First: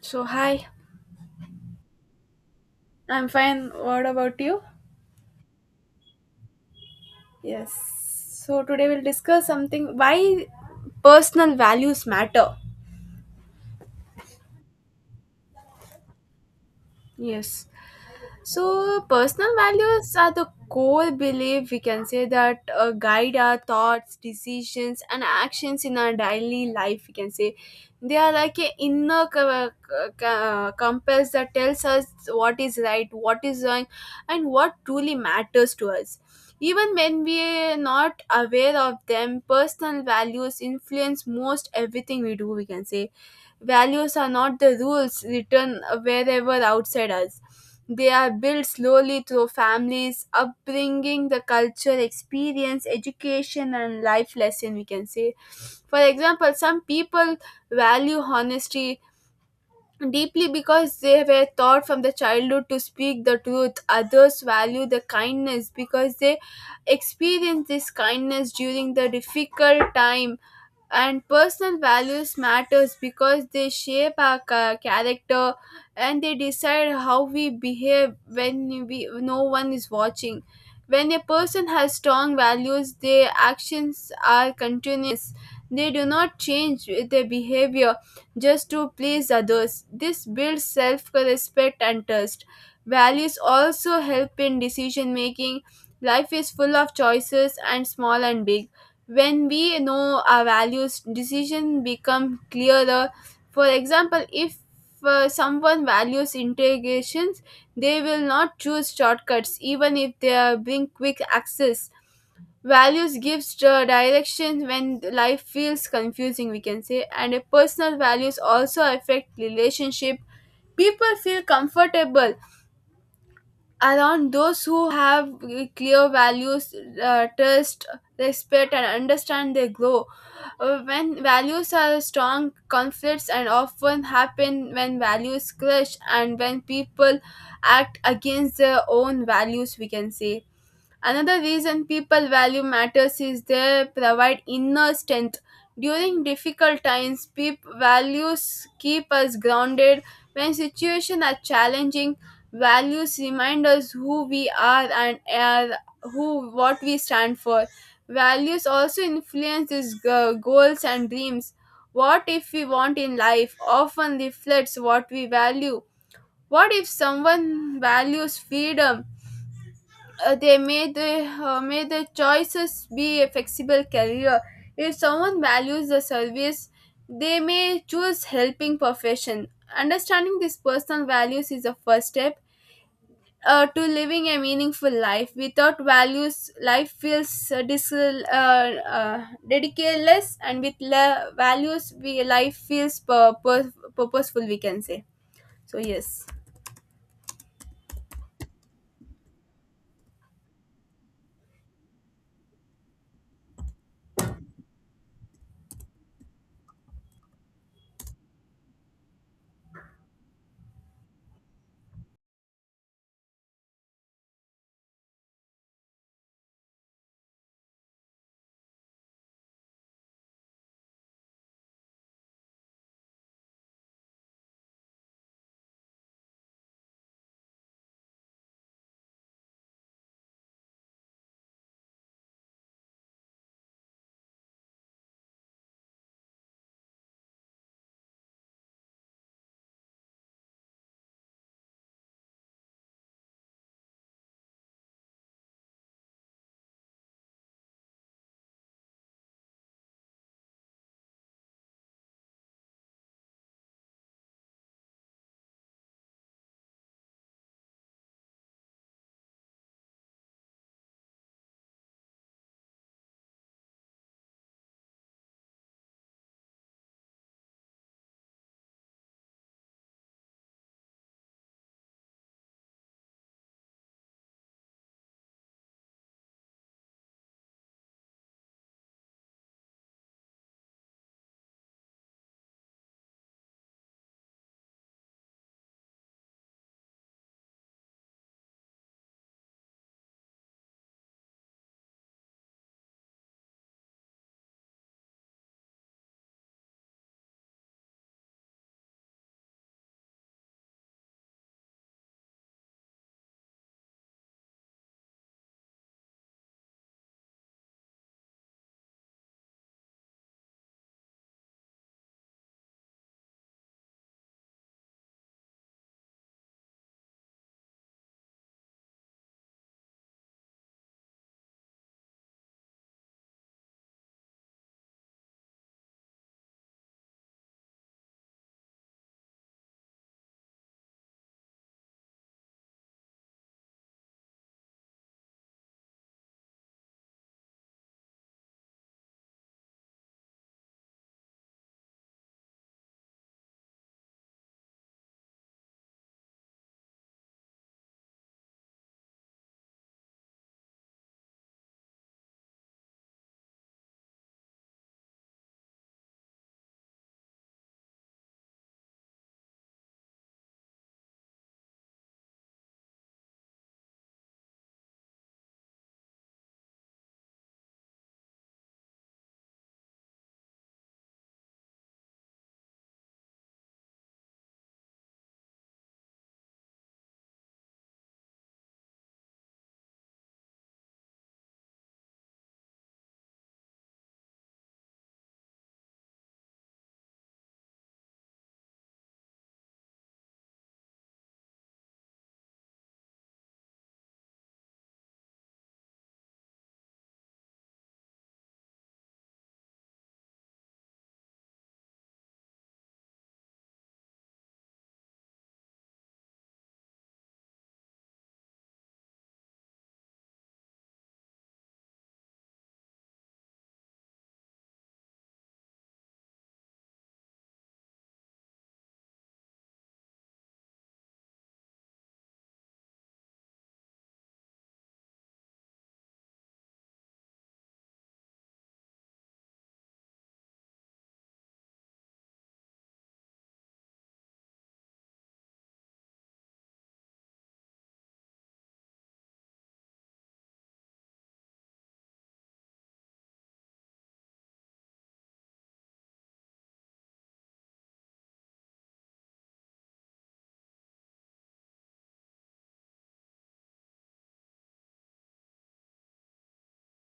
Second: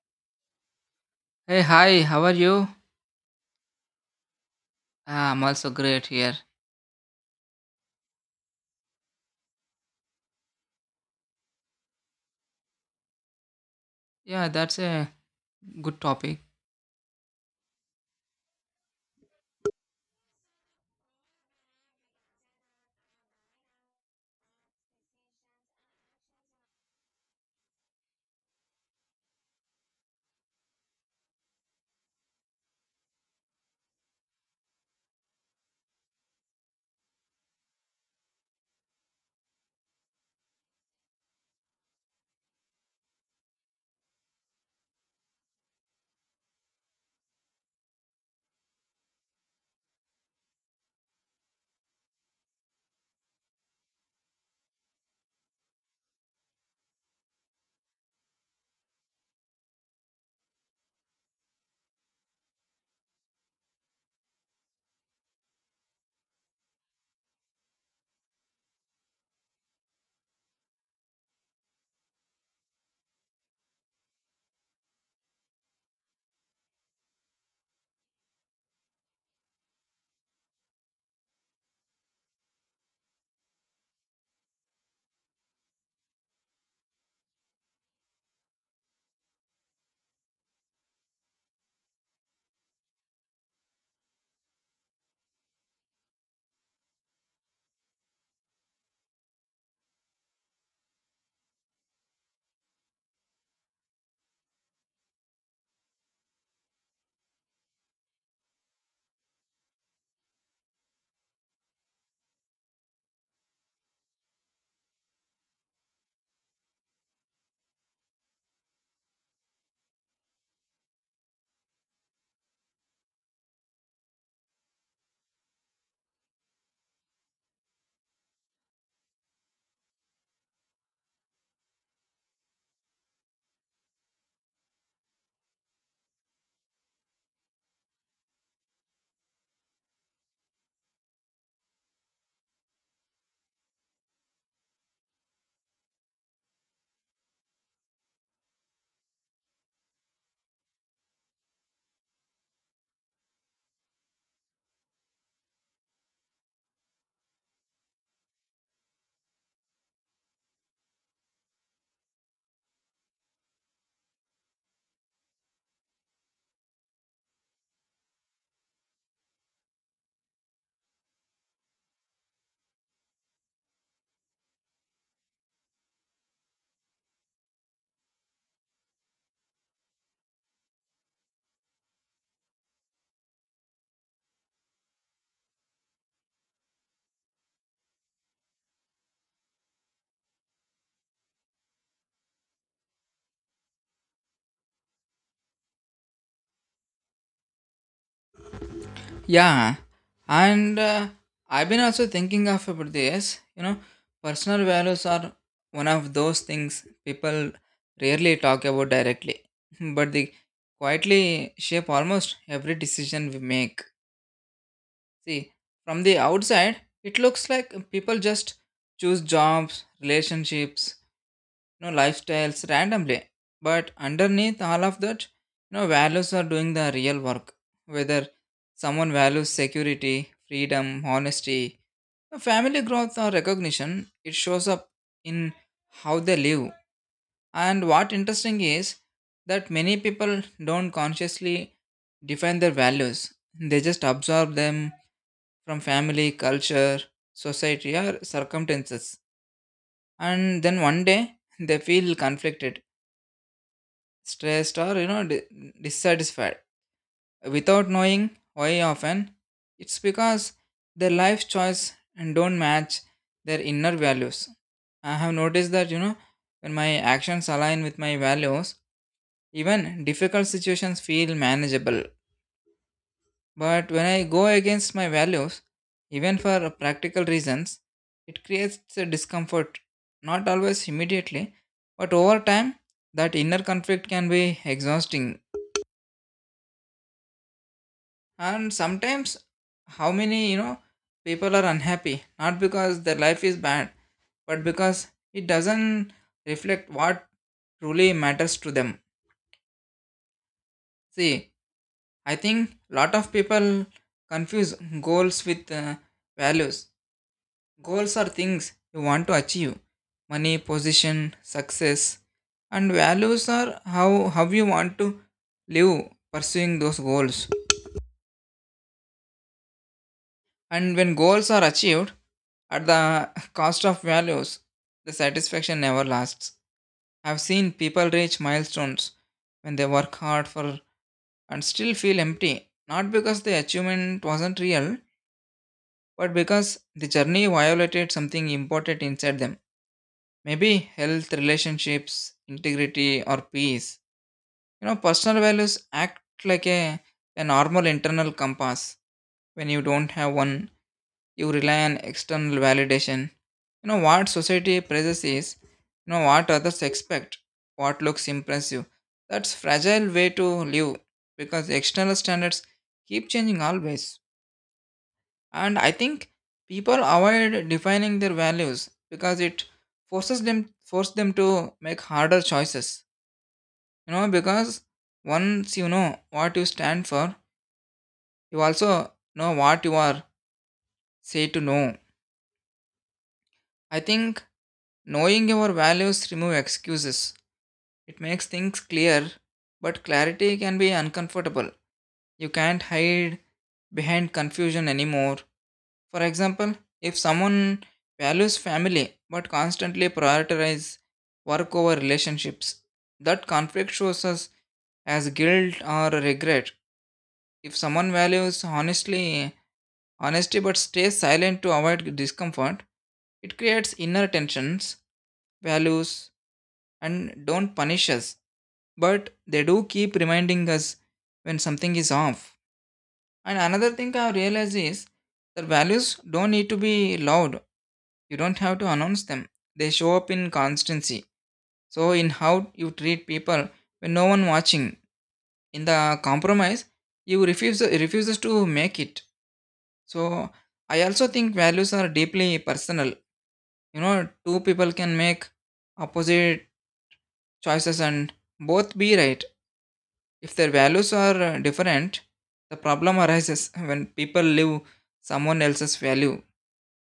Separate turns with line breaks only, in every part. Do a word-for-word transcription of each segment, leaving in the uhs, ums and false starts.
So, hi,
Hey, hi, how are you?
I'm fine. What about you?
Ah, I'm also great here.
Yes. So, today we'll discuss something why personal values matter.
Yeah, that's a good topic.
Yes. So, personal values are the core belief we can say that uh, guide our thoughts, decisions, and actions in our daily life. We can say they are like an inner co- co- co- compass that tells us what is right, what is wrong, and what truly matters to us. Even when we are not aware of them, personal values influence most everything we do, we can say. Values are not the rules written wherever outside us. They are built slowly through families, upbringing, the culture, experience, education, and life lesson, we can say. For example, some people value honesty deeply because they were taught from the childhood to speak the truth. Others value the kindness because they experienced this kindness during the difficult time and personal values matters because they shape our ca- character and they decide how we behave when we no one is watching. When a person has strong values their actions are continuous, they do not change with their behavior just to please others. This builds self-respect and trust. Values also help in decision making. Life is full of choices and small and big. When we know our values decision become clearer. For example, if uh, someone values integrations, they will not choose shortcuts even if they bring quick access. Values gives the direction when life feels confusing we can say, and personal values also affect relationship. People feel comfortable around those who have uh, clear values, uh, trust, respect and understand they grow. uh, When values are strong, conflicts and often happen when values clash and when people act against their own values, we can say. Another reason people value matters is they provide inner strength. During difficult times, peop- values keep us grounded. When situations are challenging, values remind us who we are and are who what we stand for. Values also influence these go- goals and dreams. What if we want in life often reflects what we value. What if someone values freedom, uh, they may the uh, may the choices be a flexible career. If someone values the service they may choose helping profession. Understanding these personal values is the first step uh, to living a meaningful life. Without values life feels uh, dis- uh, uh, ridiculous, and with la- values we life feels pur- pur- purposeful, we can say. So yes.
Yeah, and uh, I've been also thinking of about this. You know, personal values are one of those things people rarely talk about directly, but they quietly shape almost every decision we make. See, from the outside, it looks like people just choose jobs, relationships, you know, lifestyles randomly. But underneath all of that, you know, values are doing the real work. Whether someone values security, freedom, honesty, you family growth or recognition, it shows up in how they live. And what interesting is that many people don't consciously define their values. They just absorb them from family, culture, society, or circumstances. And then one day they feel conflicted stressed or you know di- dissatisfied without knowing why, often it's because their life choice and don't match their inner values. I have noticed that, you know, when my actions align with my values, even difficult situations feel manageable, but when I go against my values, even for practical reasons, it creates a discomfort, not always immediately but over time. That inner conflict can be exhausting, and sometimes how many, you know, people are unhappy not because their life is bad but because it doesn't reflect what truly matters to them. See, I think lot of people confuse goals with uh, values. Goals are things you want to achieve, money, position, success, and values are how how you want to live pursuing those goals. And when goals are achieved at the cost of values, the satisfaction never lasts. I've seen people reach milestones when they work hard for and still feel empty, not because the achievement wasn't real, but because the journey violated something important inside them. Maybe health, relationships, integrity, or peace. You know, personal values act like a, a normal internal compass. When you don't have one, you rely on external validation. You know what society praises is, you know what others expect, what looks impressive. That's fragile way to live because external standards keep changing always. And I think people avoid defining their values because it forces them force them to make harder choices. You know, because once you know what you stand for, you also know what you are say to know. I think knowing your values remove excuses. It makes things clear, but clarity can be uncomfortable. You can't hide behind confusion anymore. For example, if someone values family but constantly prioritizes work over relationships, that conflict shows us as guilt or regret. If someone values honestly honesty but stays silent to avoid discomfort, it creates inner tensions, values and don't punish us but they do keep reminding us when something is off. And another thing I realize is that values don't need to be loud. You don't have to announce them. They show up in constancy, so in how you treat people when no one watching, in the compromise you refuse refuses to make it. So I also think values are deeply personal. You know, two people can make opposite choices and both be right. If their values are uh, different, the problem arises when people live someone else's value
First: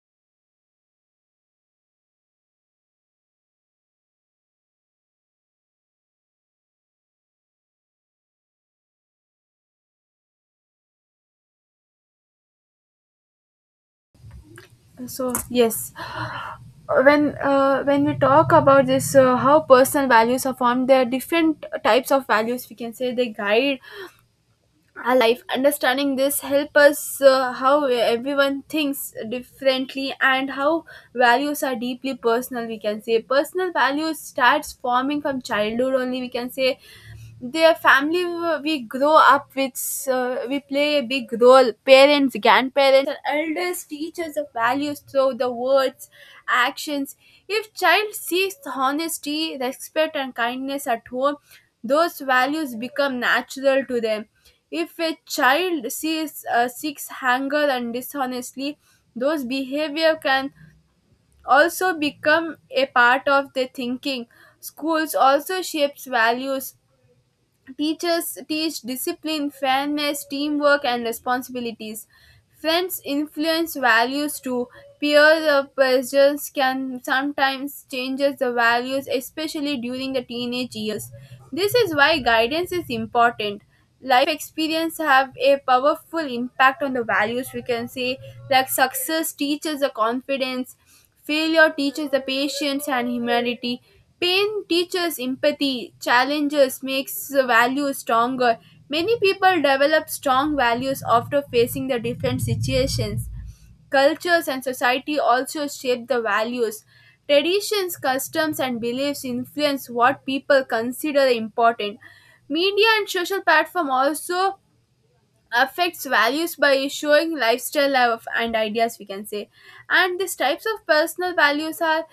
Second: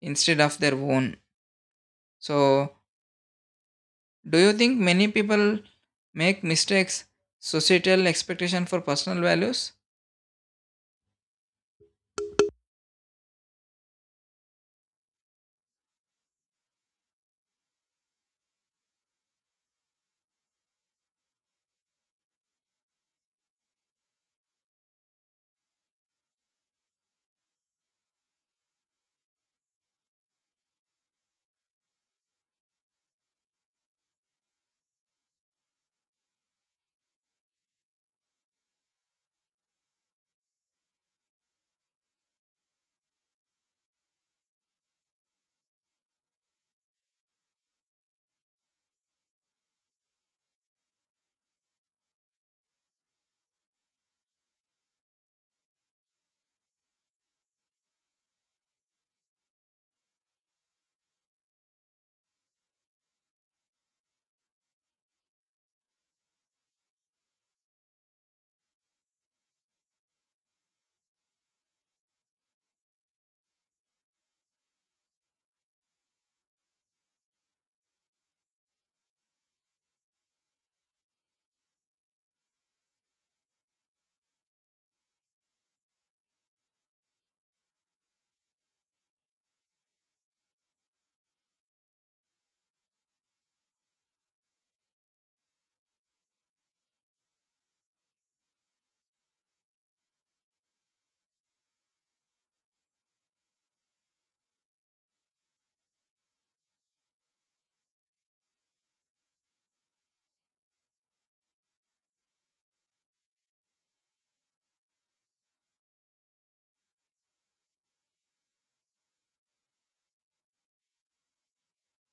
instead of their own. So, do you think many people make mistakes societal expectation for personal values?
So yes, when uh, when we talk about this, uh, how personal values are formed, there are different types of values we can say they guide our life. Understanding this help us uh, how everyone thinks differently and how values are deeply personal, we can say. Personal values starts forming from childhood only, we can say. Their family w- we grow up with, uh, we play a big role. Parents, grandparents and elders teach us the values through the words, actions. If child seeks honesty, respect and kindness at home, those values become natural to them. If a child sees uh, seeks anger and dishonesty, those behavior can also become a part of their thinking. Schools also shapes values. Teachers teach discipline, fairness, teamwork, and responsibilities. Friends influence values too. Peer pressures can sometimes change the values, especially during the teenage years. This is why guidance is important. Life experience have a powerful impact on the values. We can say like success teaches the confidence, failure teaches the patience and humanity. Pain teaches empathy. Challenges makes the values stronger. Many people develop strong values after facing the different situations. Cultures and society also shape the values. Traditions, customs, and beliefs influence what people consider important. Media and social platform also affects values by showing lifestyle of- and ideas we can say. And these types of personal values are,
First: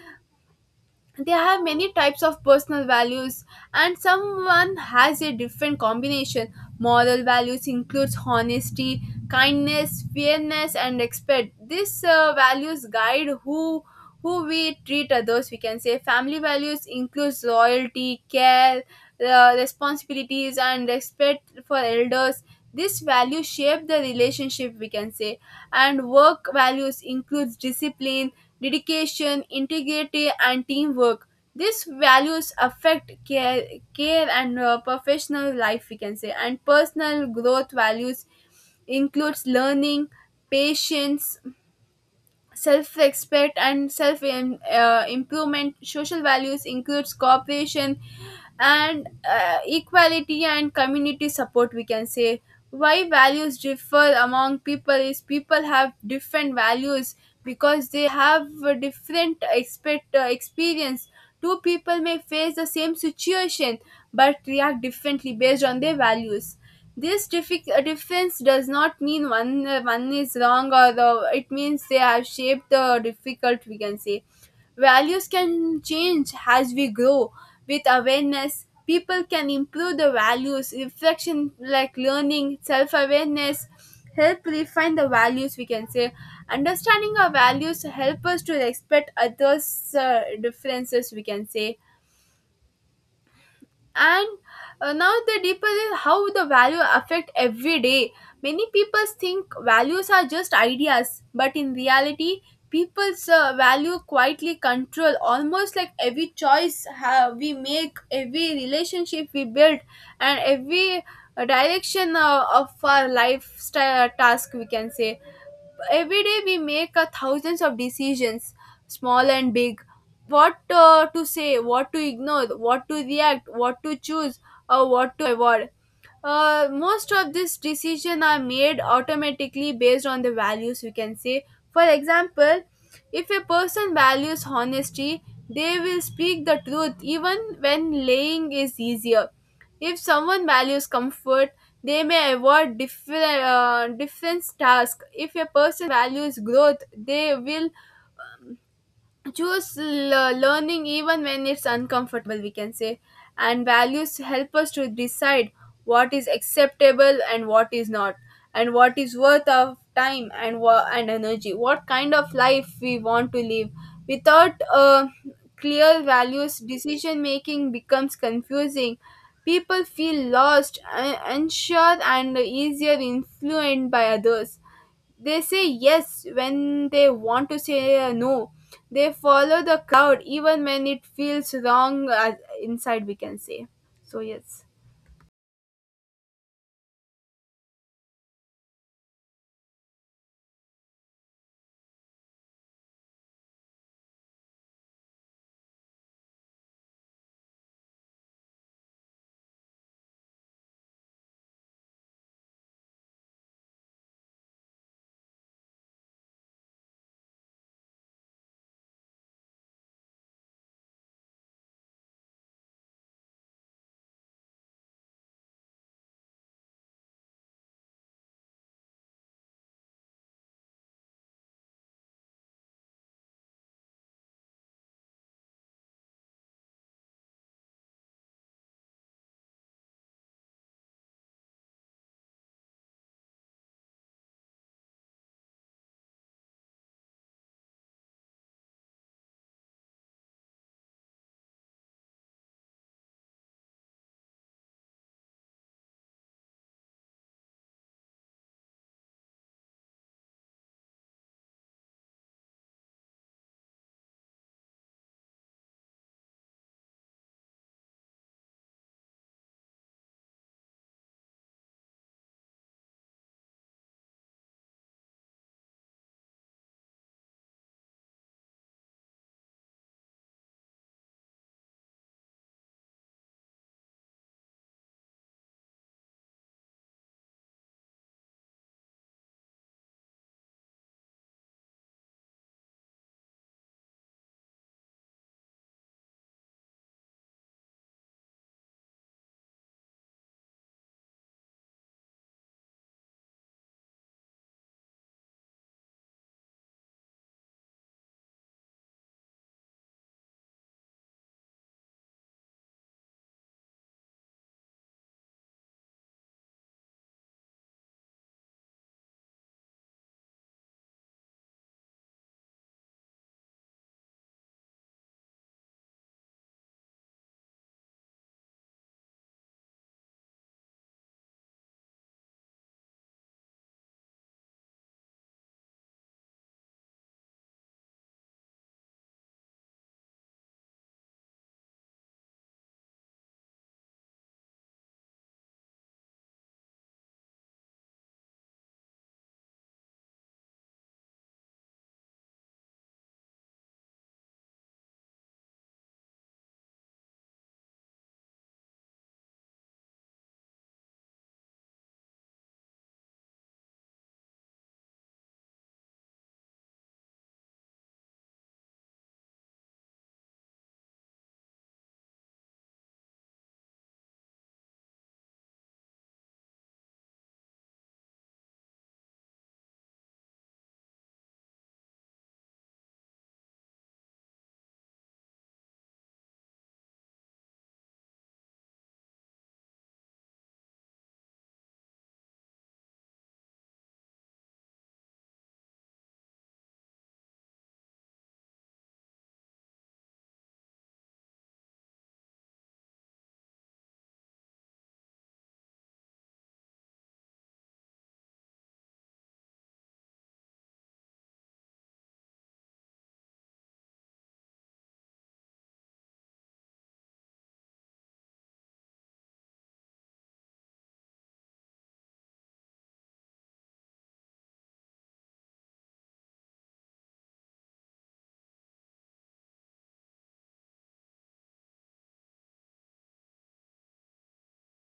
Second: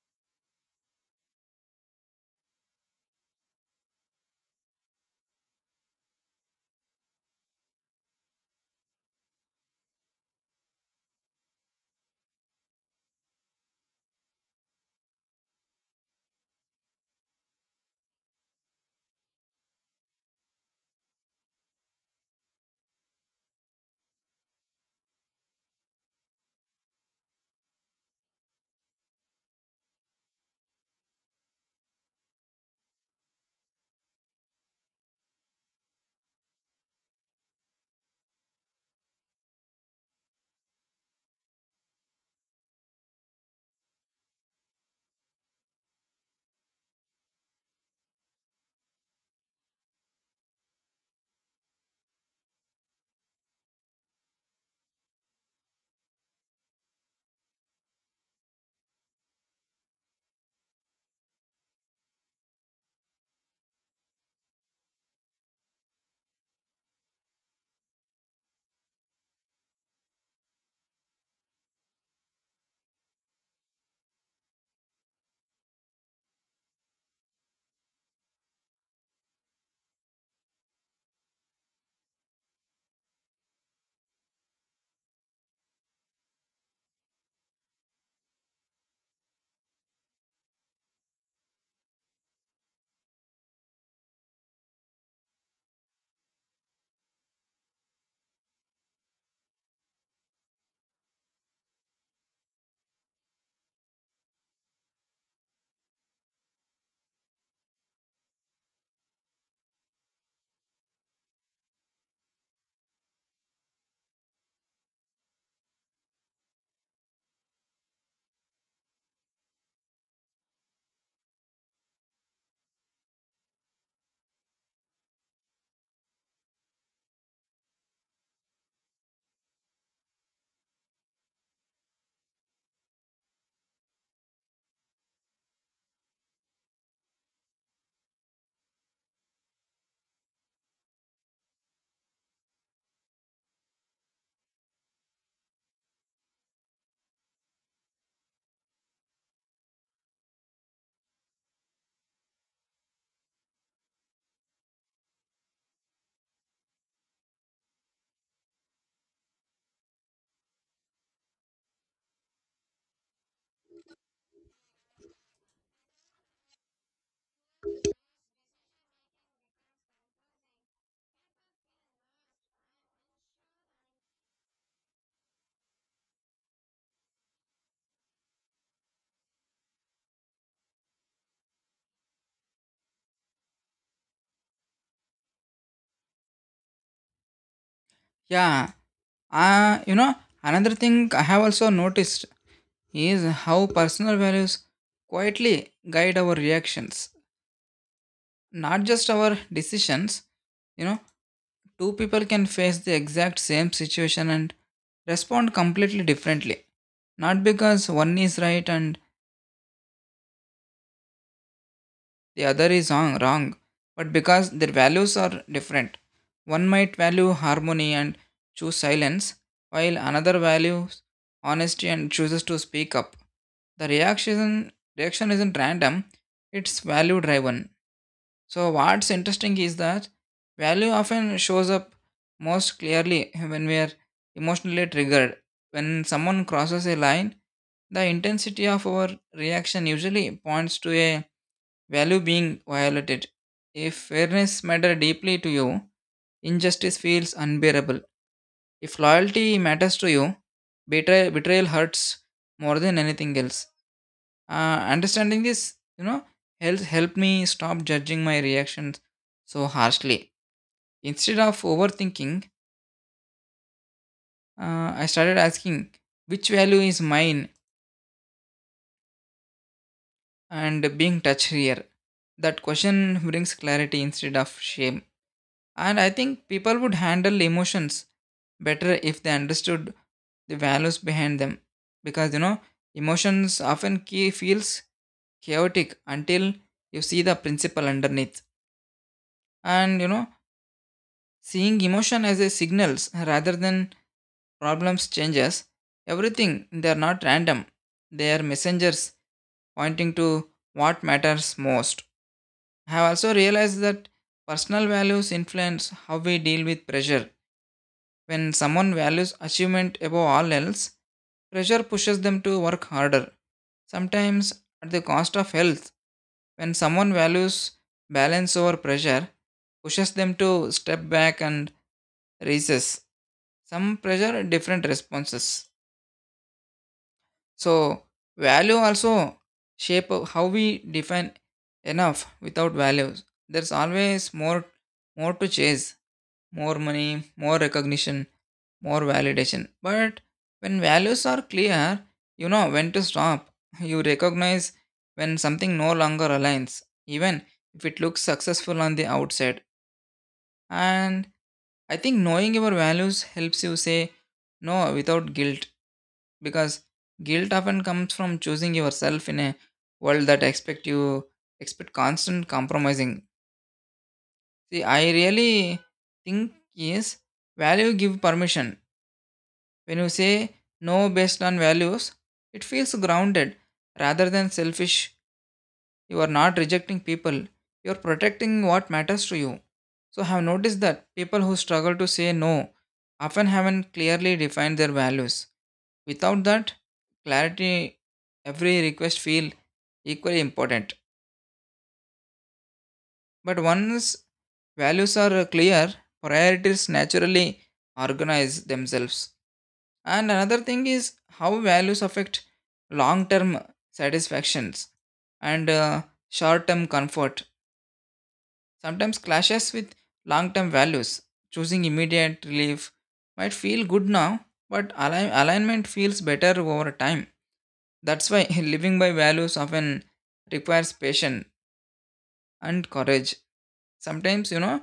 they have many types of personal values and someone has a different combination. Moral values includes honesty, kindness, fairness and respect. These uh, values guide who who we treat others, we can say. Family values includes loyalty, care, uh, responsibilities and respect for elders. This value shape the relationship, we can say. And work values includes discipline, dedication, integrity and teamwork. These values affect care, care and uh, professional life we can say. And personal growth values includes learning, patience, self-respect and self-improvement. Uh, improvement. Social values includes cooperation and uh, equality and community support we can say. Why values differ among people is people have different values because they have a different expect uh, experience. Two people may face the same situation but react differently based on their values. This diffi- uh, difference does not mean one uh, one is wrong, or the it means they have shaped the difficult, we can say. Values can change as we grow with awareness. People can improve the values, reflection like learning, self awareness, help refine the values we can say. Understanding our values help us to respect others' uh, differences we can say. And uh, now the deeper is how the value affect every day. Many people think values are just ideas but in reality people's uh, value quietly control almost like every choice ha- we make, every relationship we build, and every uh, direction uh, of our lifestyle uh, task, we can say. Every day we make a thousands of decisions, small and big. What uh, to say, what to ignore, what to react, what to choose or what to avoid. Uh, most of these decisions are made automatically based on the values we can say. For example, if a person values honesty, they will speak the truth even when lying is easier. If someone values comfort, they may avoid different uh, different tasks. If a person values growth, they will choose l- learning even when it's uncomfortable we can say. And values help us to decide what is acceptable and what is not, and what is worth of time and wa- and energy, what kind of life we want to live. Without uh, clear values decision making becomes confusing. People feel lost, uh, unsure and easier influenced by others. They say yes when they want to say uh, no. They follow the crowd even when it feels wrong uh, inside, we can say. So, yes.
Yeah, uh, you know, another thing I have also noticed is how personal values quietly guide our reactions, not just our decisions. You know, two people can face the exact same situation and respond completely differently. Not because one is right and the other is wrong, wrong, but because their values are different. One might value harmony and choose silence, while another values honesty and chooses to speak up. The reaction, reaction isn't random, it's value driven. So what's interesting is that value often shows up most clearly when we are emotionally triggered. When someone crosses a line, the intensity of our reaction usually points to a value being violated. If fairness matters deeply to you, injustice feels unbearable. If loyalty matters to you, betray- betrayal hurts more than anything else. Uh, understanding this, you know, helps help me stop judging my reactions so harshly. Instead of overthinking, uh, I started asking which value is mine and being touched here. That question brings clarity instead of shame. And I think people would handle emotions better if they understood the values behind them, because, you know, emotions often key feels chaotic until you see the principle underneath. And you know, seeing emotion as a signals rather than problems changes everything. They are not random. They are messengers pointing to what matters most. I have also realized that personal values influence how we deal with pressure. When someone values achievement above all else, pressure pushes them to work harder, sometimes at the cost of health. When someone values balance over pressure, pushes them to step back and recess some pressure different responses. So value also shape of how we define enough. Without values there's always more, more to chase, more money, more recognition, more validation, but when values are clear, you know when to stop. You recognize when something no longer aligns, even if it looks successful on the outside. And I think knowing your values helps you say no without guilt, because guilt often comes from choosing yourself in a world that expect you expect constant compromising. See, I really think is value give permission. When you say no based on values, it feels grounded rather than selfish. You are not rejecting people, you are protecting what matters to you. So I have noticed that people who struggle to say no often haven't clearly defined their values. Without that clarity, every request feels equally important. But once values are clear, priorities naturally organize themselves. And another thing is how values affect long term satisfactions, and short term comfort sometimes clashes with long term values. Choosing immediate relief might feel good now, but align- alignment feels better over time. That's why living by values often requires patience and courage. Sometimes, you know,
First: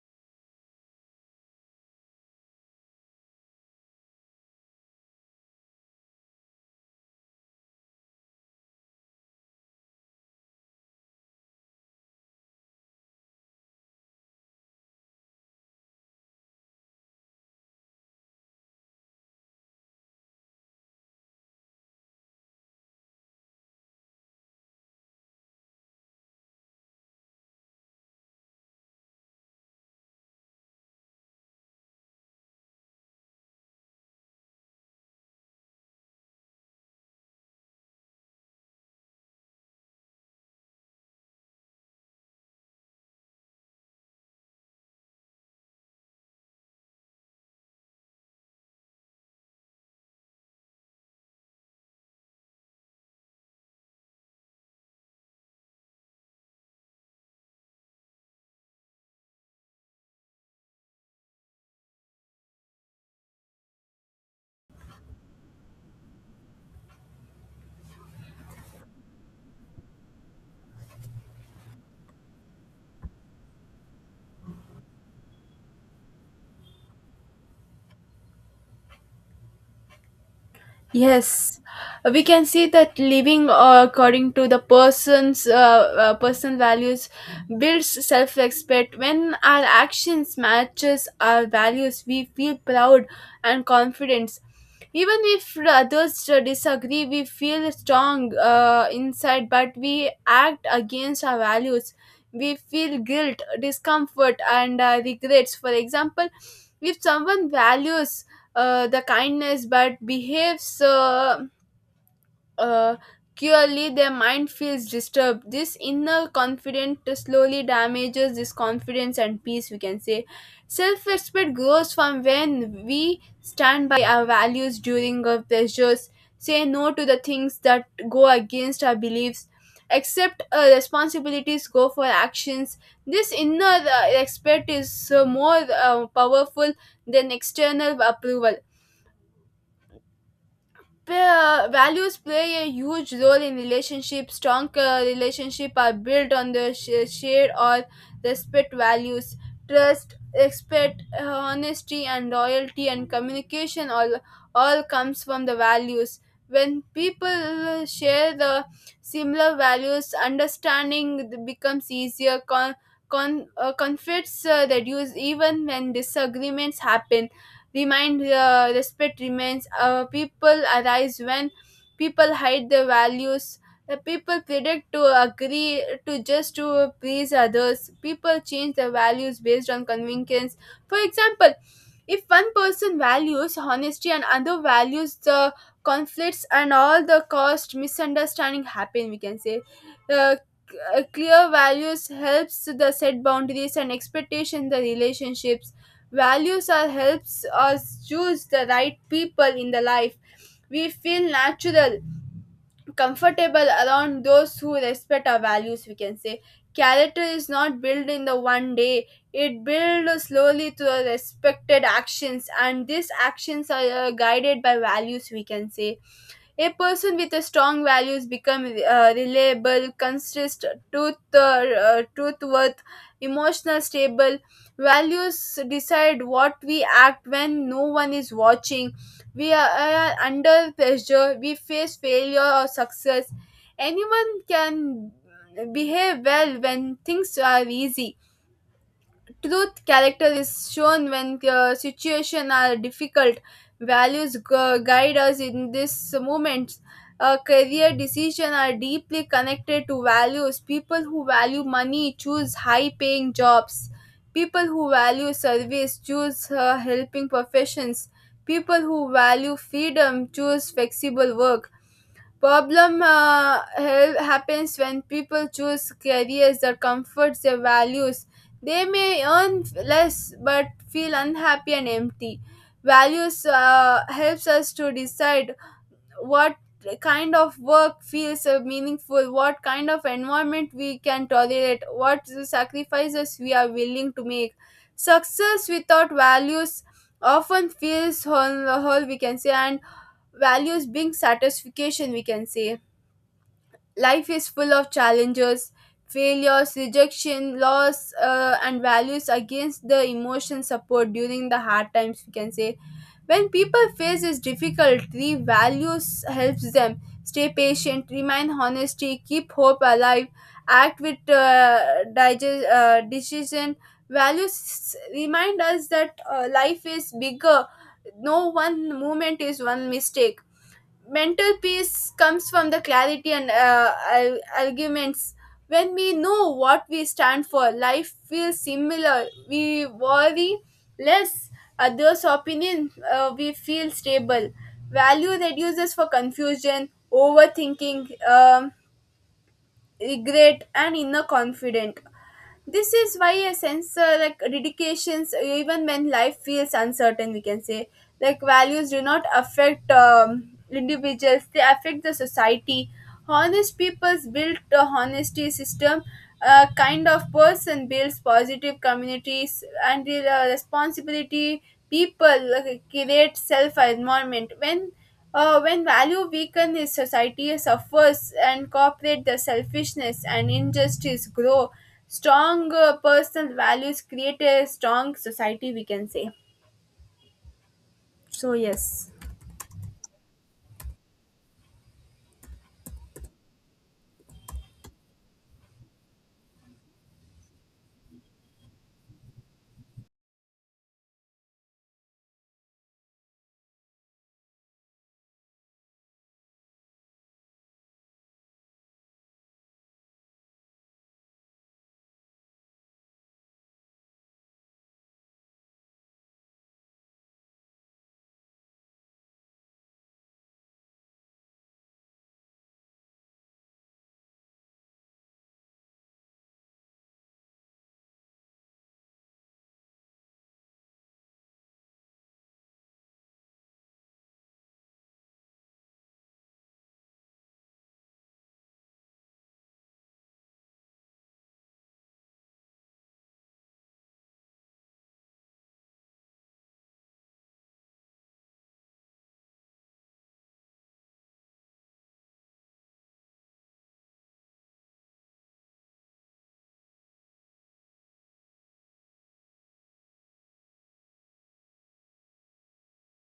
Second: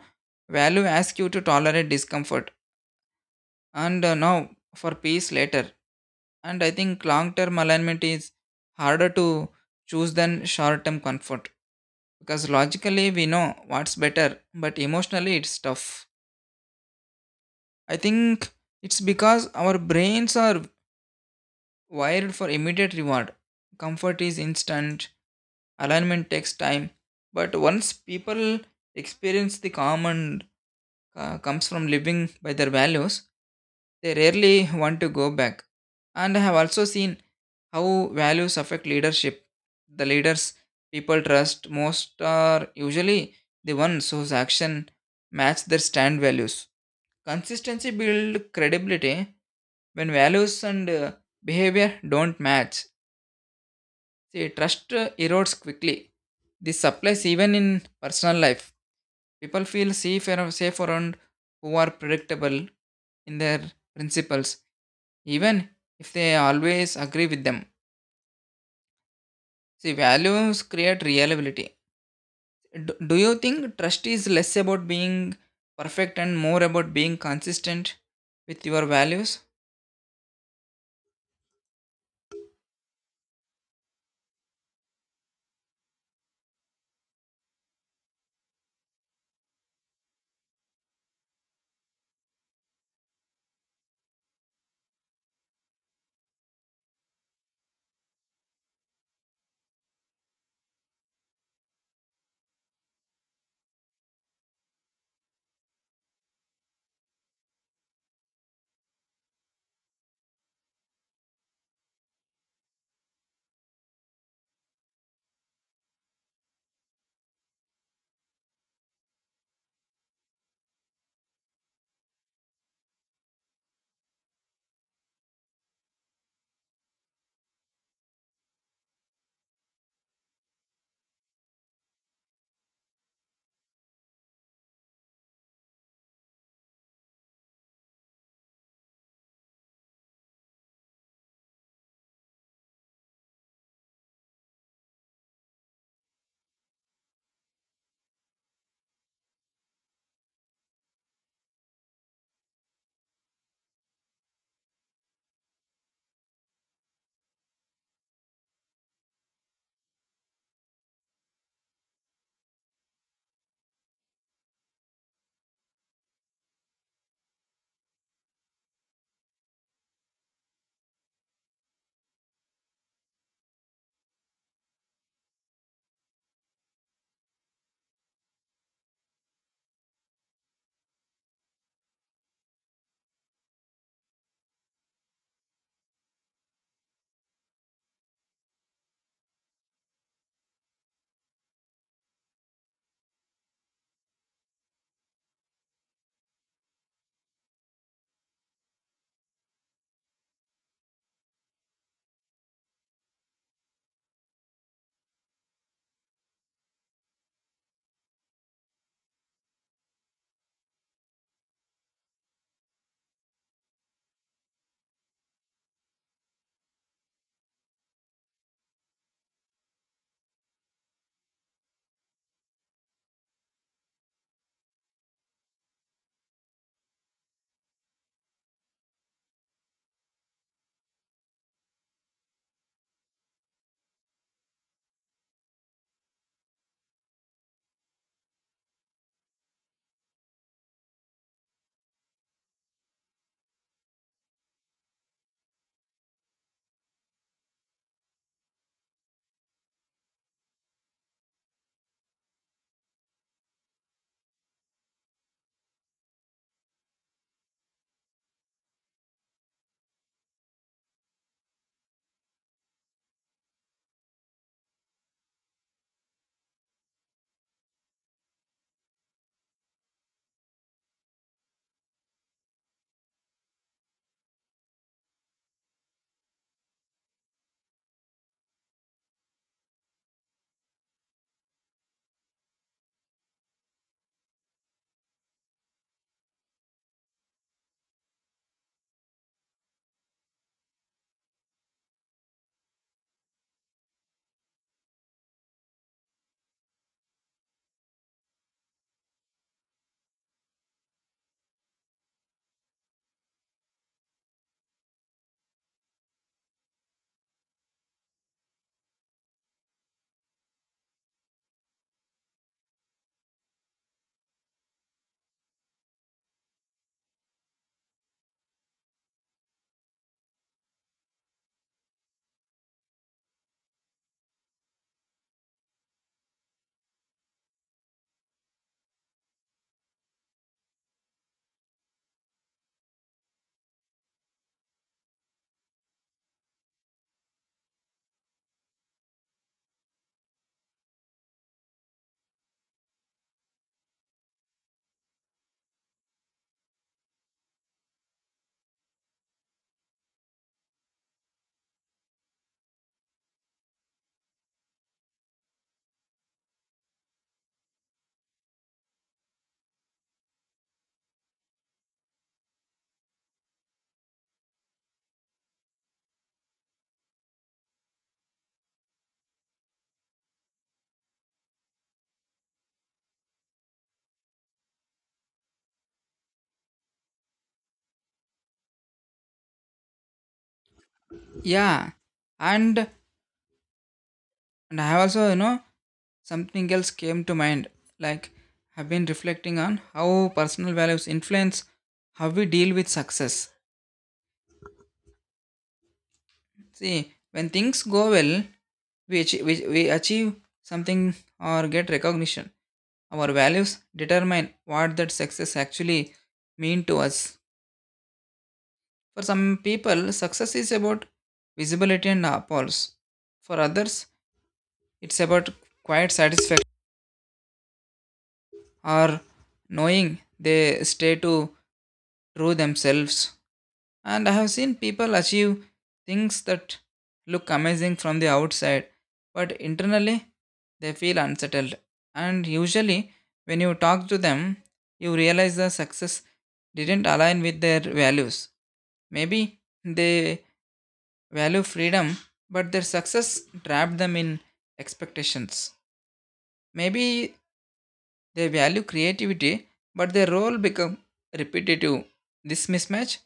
value asks you to tolerate discomfort and uh, now for peace later. And I think long term alignment is harder to choose than short term comfort because logically we know what's better, but emotionally it's tough. I think it's because our brains are wired for immediate reward. Comfort is instant, alignment takes time. But once people experience the calm and uh, comes from living by their values, they rarely want to go back. And I have also seen how values affect leadership. The leaders people trust most are usually the ones whose action match their stand values. Consistency builds credibility when values and uh, behavior don't match. See, trust uh, erodes quickly. This applies even in personal life. People feel safe around, safe around who are predictable in their principles, even if they always agree with them. See, values create reliability. Do, do you think trust is less about being perfect and more about being consistent with your values?
Yes, we can see that living uh, according to the person's uh, uh, personal values builds self-respect. When our actions matches our values, we feel proud and confidence. Even if others uh, disagree, we feel strong uh, inside, but we act against our values. We feel guilt, discomfort, and uh, regrets. For example, if someone values uh, the kindness but behaves uh, uh, cruelly, their mind feels disturbed. This inner confidence slowly damages this confidence and peace, we can say. Self respect grows from when we stand by our values during our pleasures, say no to the things that go against our beliefs. Accept uh, responsibilities, go for actions. This inner uh, respect is uh, more uh, powerful than external approval. Pa- values play a huge role in relationships. Strong uh, relationships are built on the sh- shared or respect values. Trust, respect, uh, honesty, and loyalty, and communication all all comes from the values. When people share the similar values, understanding becomes easier. Con- con- uh, conflicts uh, reduce even when disagreements happen, remind uh, respect remains uh, people arise when people hide their values. The people predict to agree to just to please others. People change their values based on convenience. For example, if one person values honesty and other values the conflicts and all the cost misunderstanding happen we can say. uh, c- uh, Clear values helps the set boundaries and expectation the relationships. Values are helps us choose the right people in the life. We feel natural, comfortable around those who respect our values, we can say. Character is not built in the one day. It builds slowly through respected actions and these actions are uh, guided by values, we can say. A person with a strong values become uh, reliable, consistent, truth, uh, uh, truth worth, emotional, stable. Values decide what we act when no one is watching. We are, are under pressure. We face failure or success. Anyone can behave well when things are easy. Truth character is shown when uh, situations are difficult. Values gu- guide us in this moment. Uh, career decisions are deeply connected to values. People who value money choose high paying jobs. People who value service choose uh, helping professions. People who value freedom choose flexible work. Problem uh, hel- happens when people choose careers that comforts their values. They may earn less but feel unhappy and empty. Values uh, helps us to decide what kind of work feels uh, meaningful, what kind of environment we can tolerate, what sacrifices we are willing to make. Success without values often feels whole, whole we can say, and values being satisfaction we can say. Life is full of challenges, failures, rejection, loss, uh, and values against the emotion support during the hard times. We can say when people face this difficulty, values helps them stay patient, remain honesty, keep hope alive, act with uh, digest, uh, decision. Values remind us that uh, life is bigger. No one moment is one mistake. Mental peace comes from the clarity and uh, ar- arguments. When we know what we stand for life feels similar we worry less others opinion, uh, we feel stable. Value reduces for confusion, overthinking, um, regret and inner confidence. This is why a sense uh, like dedications even when life feels uncertain we can say. Like values do not affect um, individuals, they affect the society. Honest people's build a honesty system. A kind of person builds positive communities and the uh, responsibility people like, create self environment when uh, when value weaken is society suffers and corporate the selfishness and injustice grow. Strong uh, personal values create a strong society we can say. So yes.
Yeah, and And I have also, you know, something else came to mind. Like, I've been reflecting on how personal values influence how we deal with success. See, when things go well, we achieve, we, we achieve something or get recognition. Our values determine what that success actually mean to us. For some people, success is about visibility and applause. For others, it's about quiet satisfaction, or knowing they stay to true themselves. And I have seen people achieve things that look amazing from the outside, but internally they feel unsettled. And usually, when you talk to them, you realize the success didn't align with their values. Maybe they value freedom, but their success trapped them in expectations. Maybe they value creativity, but their role becomes repetitive. This mismatch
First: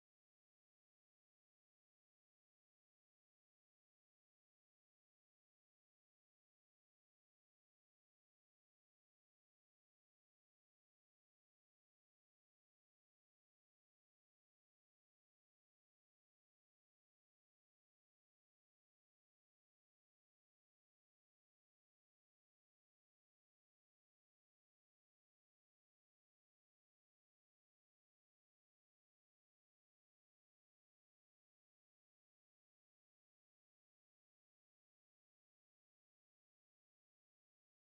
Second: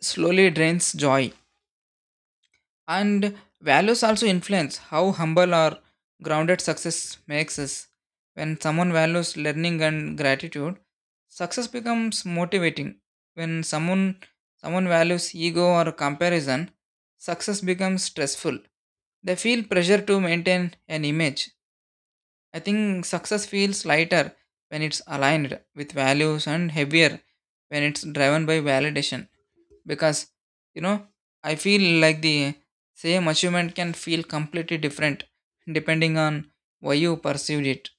slowly drains joy. And values also influence how humble or grounded success makes us. When someone values learning and gratitude, success becomes motivating. When someone someone values ego or comparison, success becomes stressful. They feel pressure to maintain an image. I think success feels lighter when it's aligned with values and heavier when it's driven by validation. Because, you know, I feel like the same achievement can feel completely different depending on why you perceived it.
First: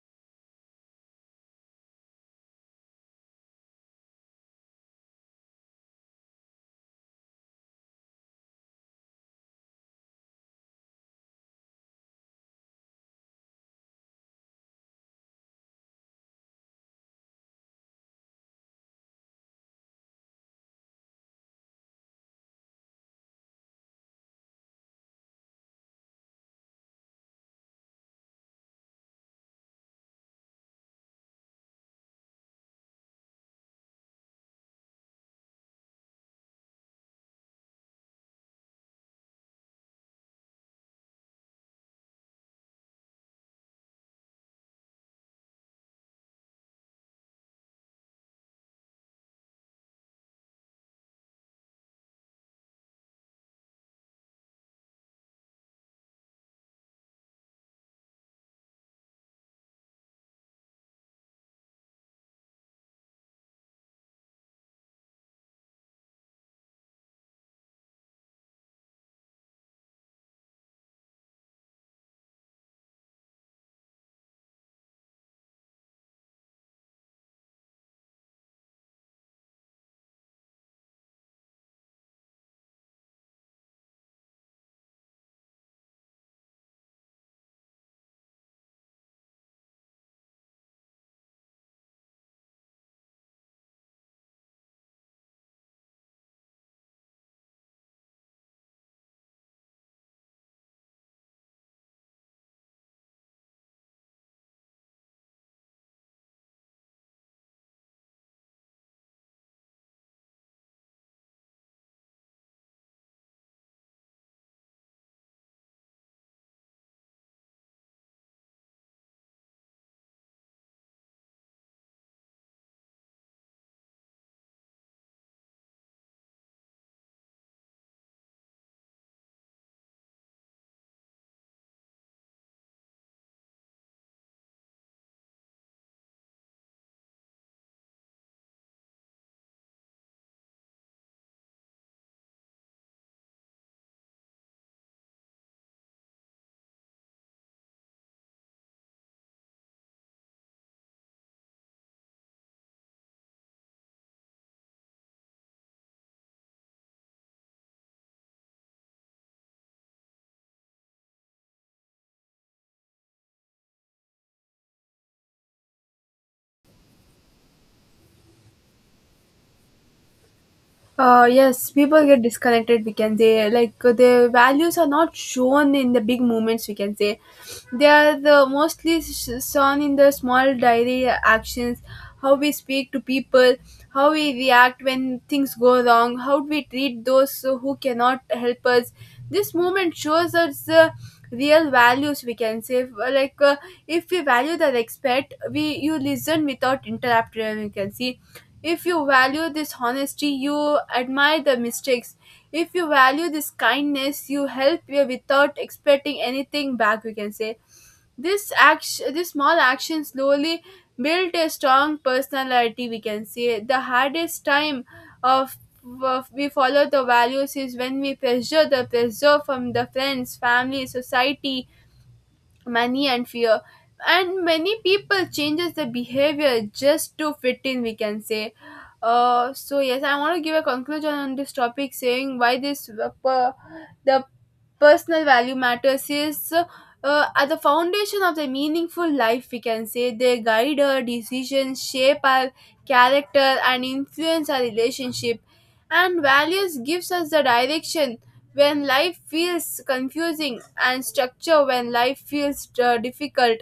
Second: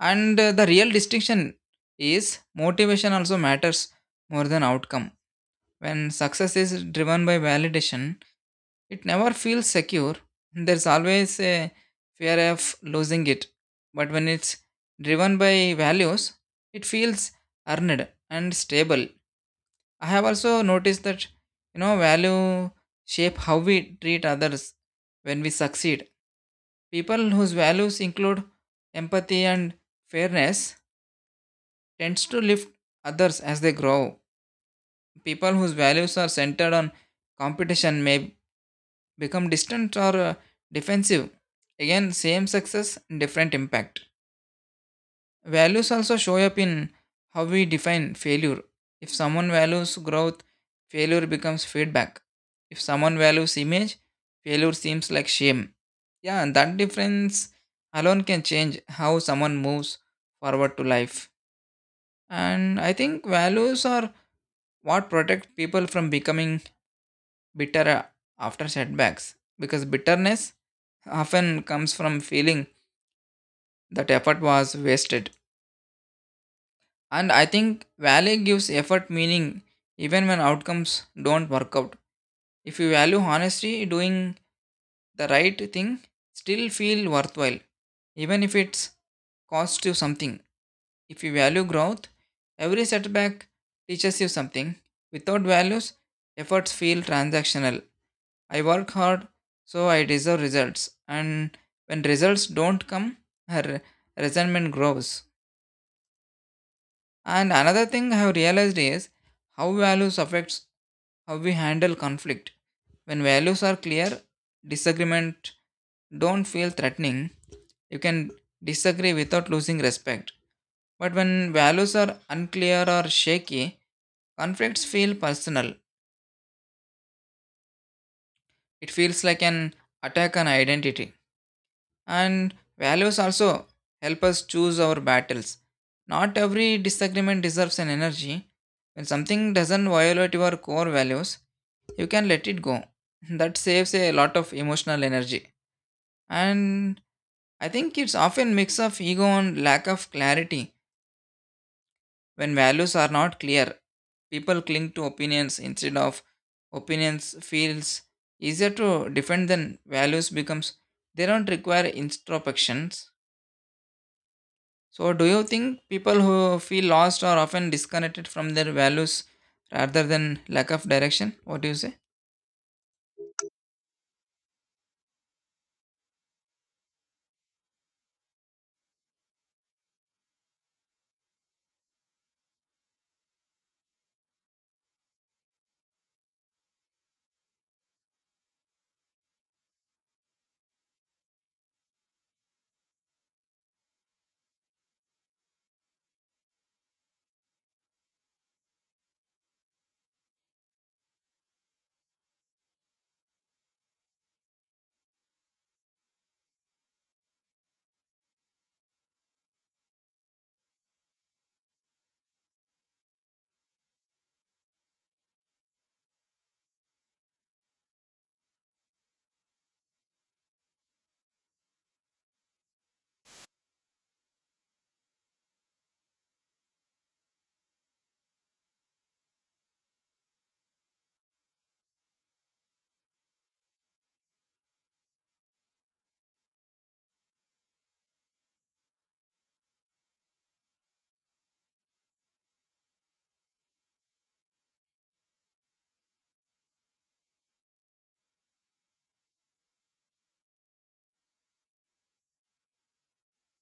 And uh, the real distinction is motivation also matters more than outcome. When success is driven by validation, it never feels secure. There's always a fear of losing it. But when it's driven by values, it feels earned and stable. I have also noticed that, you know, value shape how we treat others when we succeed. People whose values include empathy and fairness tends to lift others as they grow. People whose values are centered on competition may become distant or uh, defensive. Again, same success, different impact. Values also show up in how we define failure. If someone values growth, failure becomes feedback. If someone values image, failure seems like shame. Yeah, and that difference alone can change how someone moves forward to life. And I think values are what protect people from becoming bitter uh, after setbacks, because bitterness often comes from feeling that effort was wasted. And I think value gives effort meaning even when outcomes don't work out. If you value honesty, doing the right thing still feel worthwhile, even if it's cost you something. If you value growth, every setback teaches you something. Without values, efforts feel transactional. I work hard, so I deserve results. And when results don't come, her resentment grows. And another thing I have realized is how values affects how we handle conflict. When values are clear, disagreement don't feel threatening. You can disagree without losing respect. But when values are unclear or shaky, conflicts feel personal. It feels like an attack on identity. And values also help us choose our battles. Not every disagreement deserves an energy. When something doesn't violate your core values, you can let it go. That saves a lot of emotional energy. And I think it's often mix of ego and lack of clarity. When values are not clear, people cling to opinions instead of opinions feels easier to defend than values becomes they don't require introspections. So, do you think people who feel lost are often disconnected from their values rather than lack of
Uh,
direction? What do
yes,
you say?
people get disconnected. We can say like uh, their values are not shown in the big moments. We can say they are the mostly sh- shown in the small daily actions. How we speak to people, how we react when things go wrong, how we treat those who cannot help us. This moment shows us the real values. We can say like uh, if we value the respect, we you listen without interrupting. You can see if you value this honesty, you admire the mistakes. If you value this kindness, you help you without expecting anything back, we can say. This action, this small action slowly built a strong personality, we can say. The hardest time of of we follow the values is when we pressure the pressure from the friends, family, society, money and fear. And many people changes their behavior just to fit in we can say. Uh, so yes, I want to give a conclusion on this topic saying why this uh, per- the personal value matters is uh, at the foundation of the meaningful life we can say. They guide our decisions, shape our character and influence our relationship. And values gives us the direction when life feels confusing, and structure when life feels uh, difficult.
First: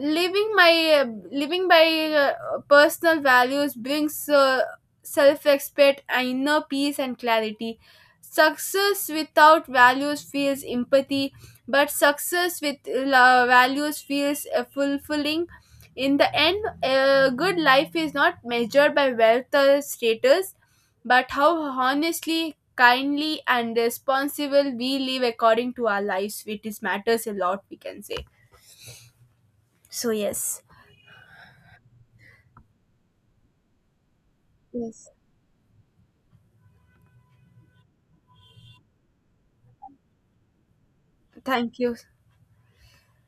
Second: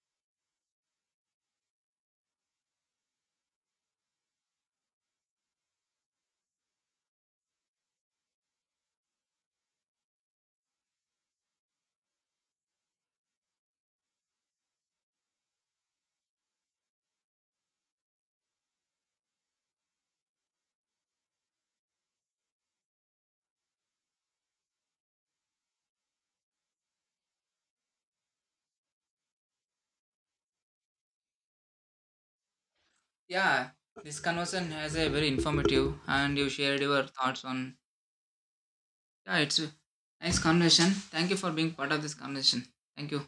living my uh, Living by uh, personal values brings uh, self-respect and inner peace and clarity. Success without values feels empathy, but success with uh, values feels uh, fulfilling. In the end a good life is not measured by wealth or status, but how honestly, kindly and responsible we live according to our lives it is matters a lot, we can say. So, yes.
Yeah, this conversation has a
Yes.
very informative, and you shared your thoughts on. Yeah, it's a nice conversation. Thank you for being
Thank
part
you.
of
So
this conversation. Thank you.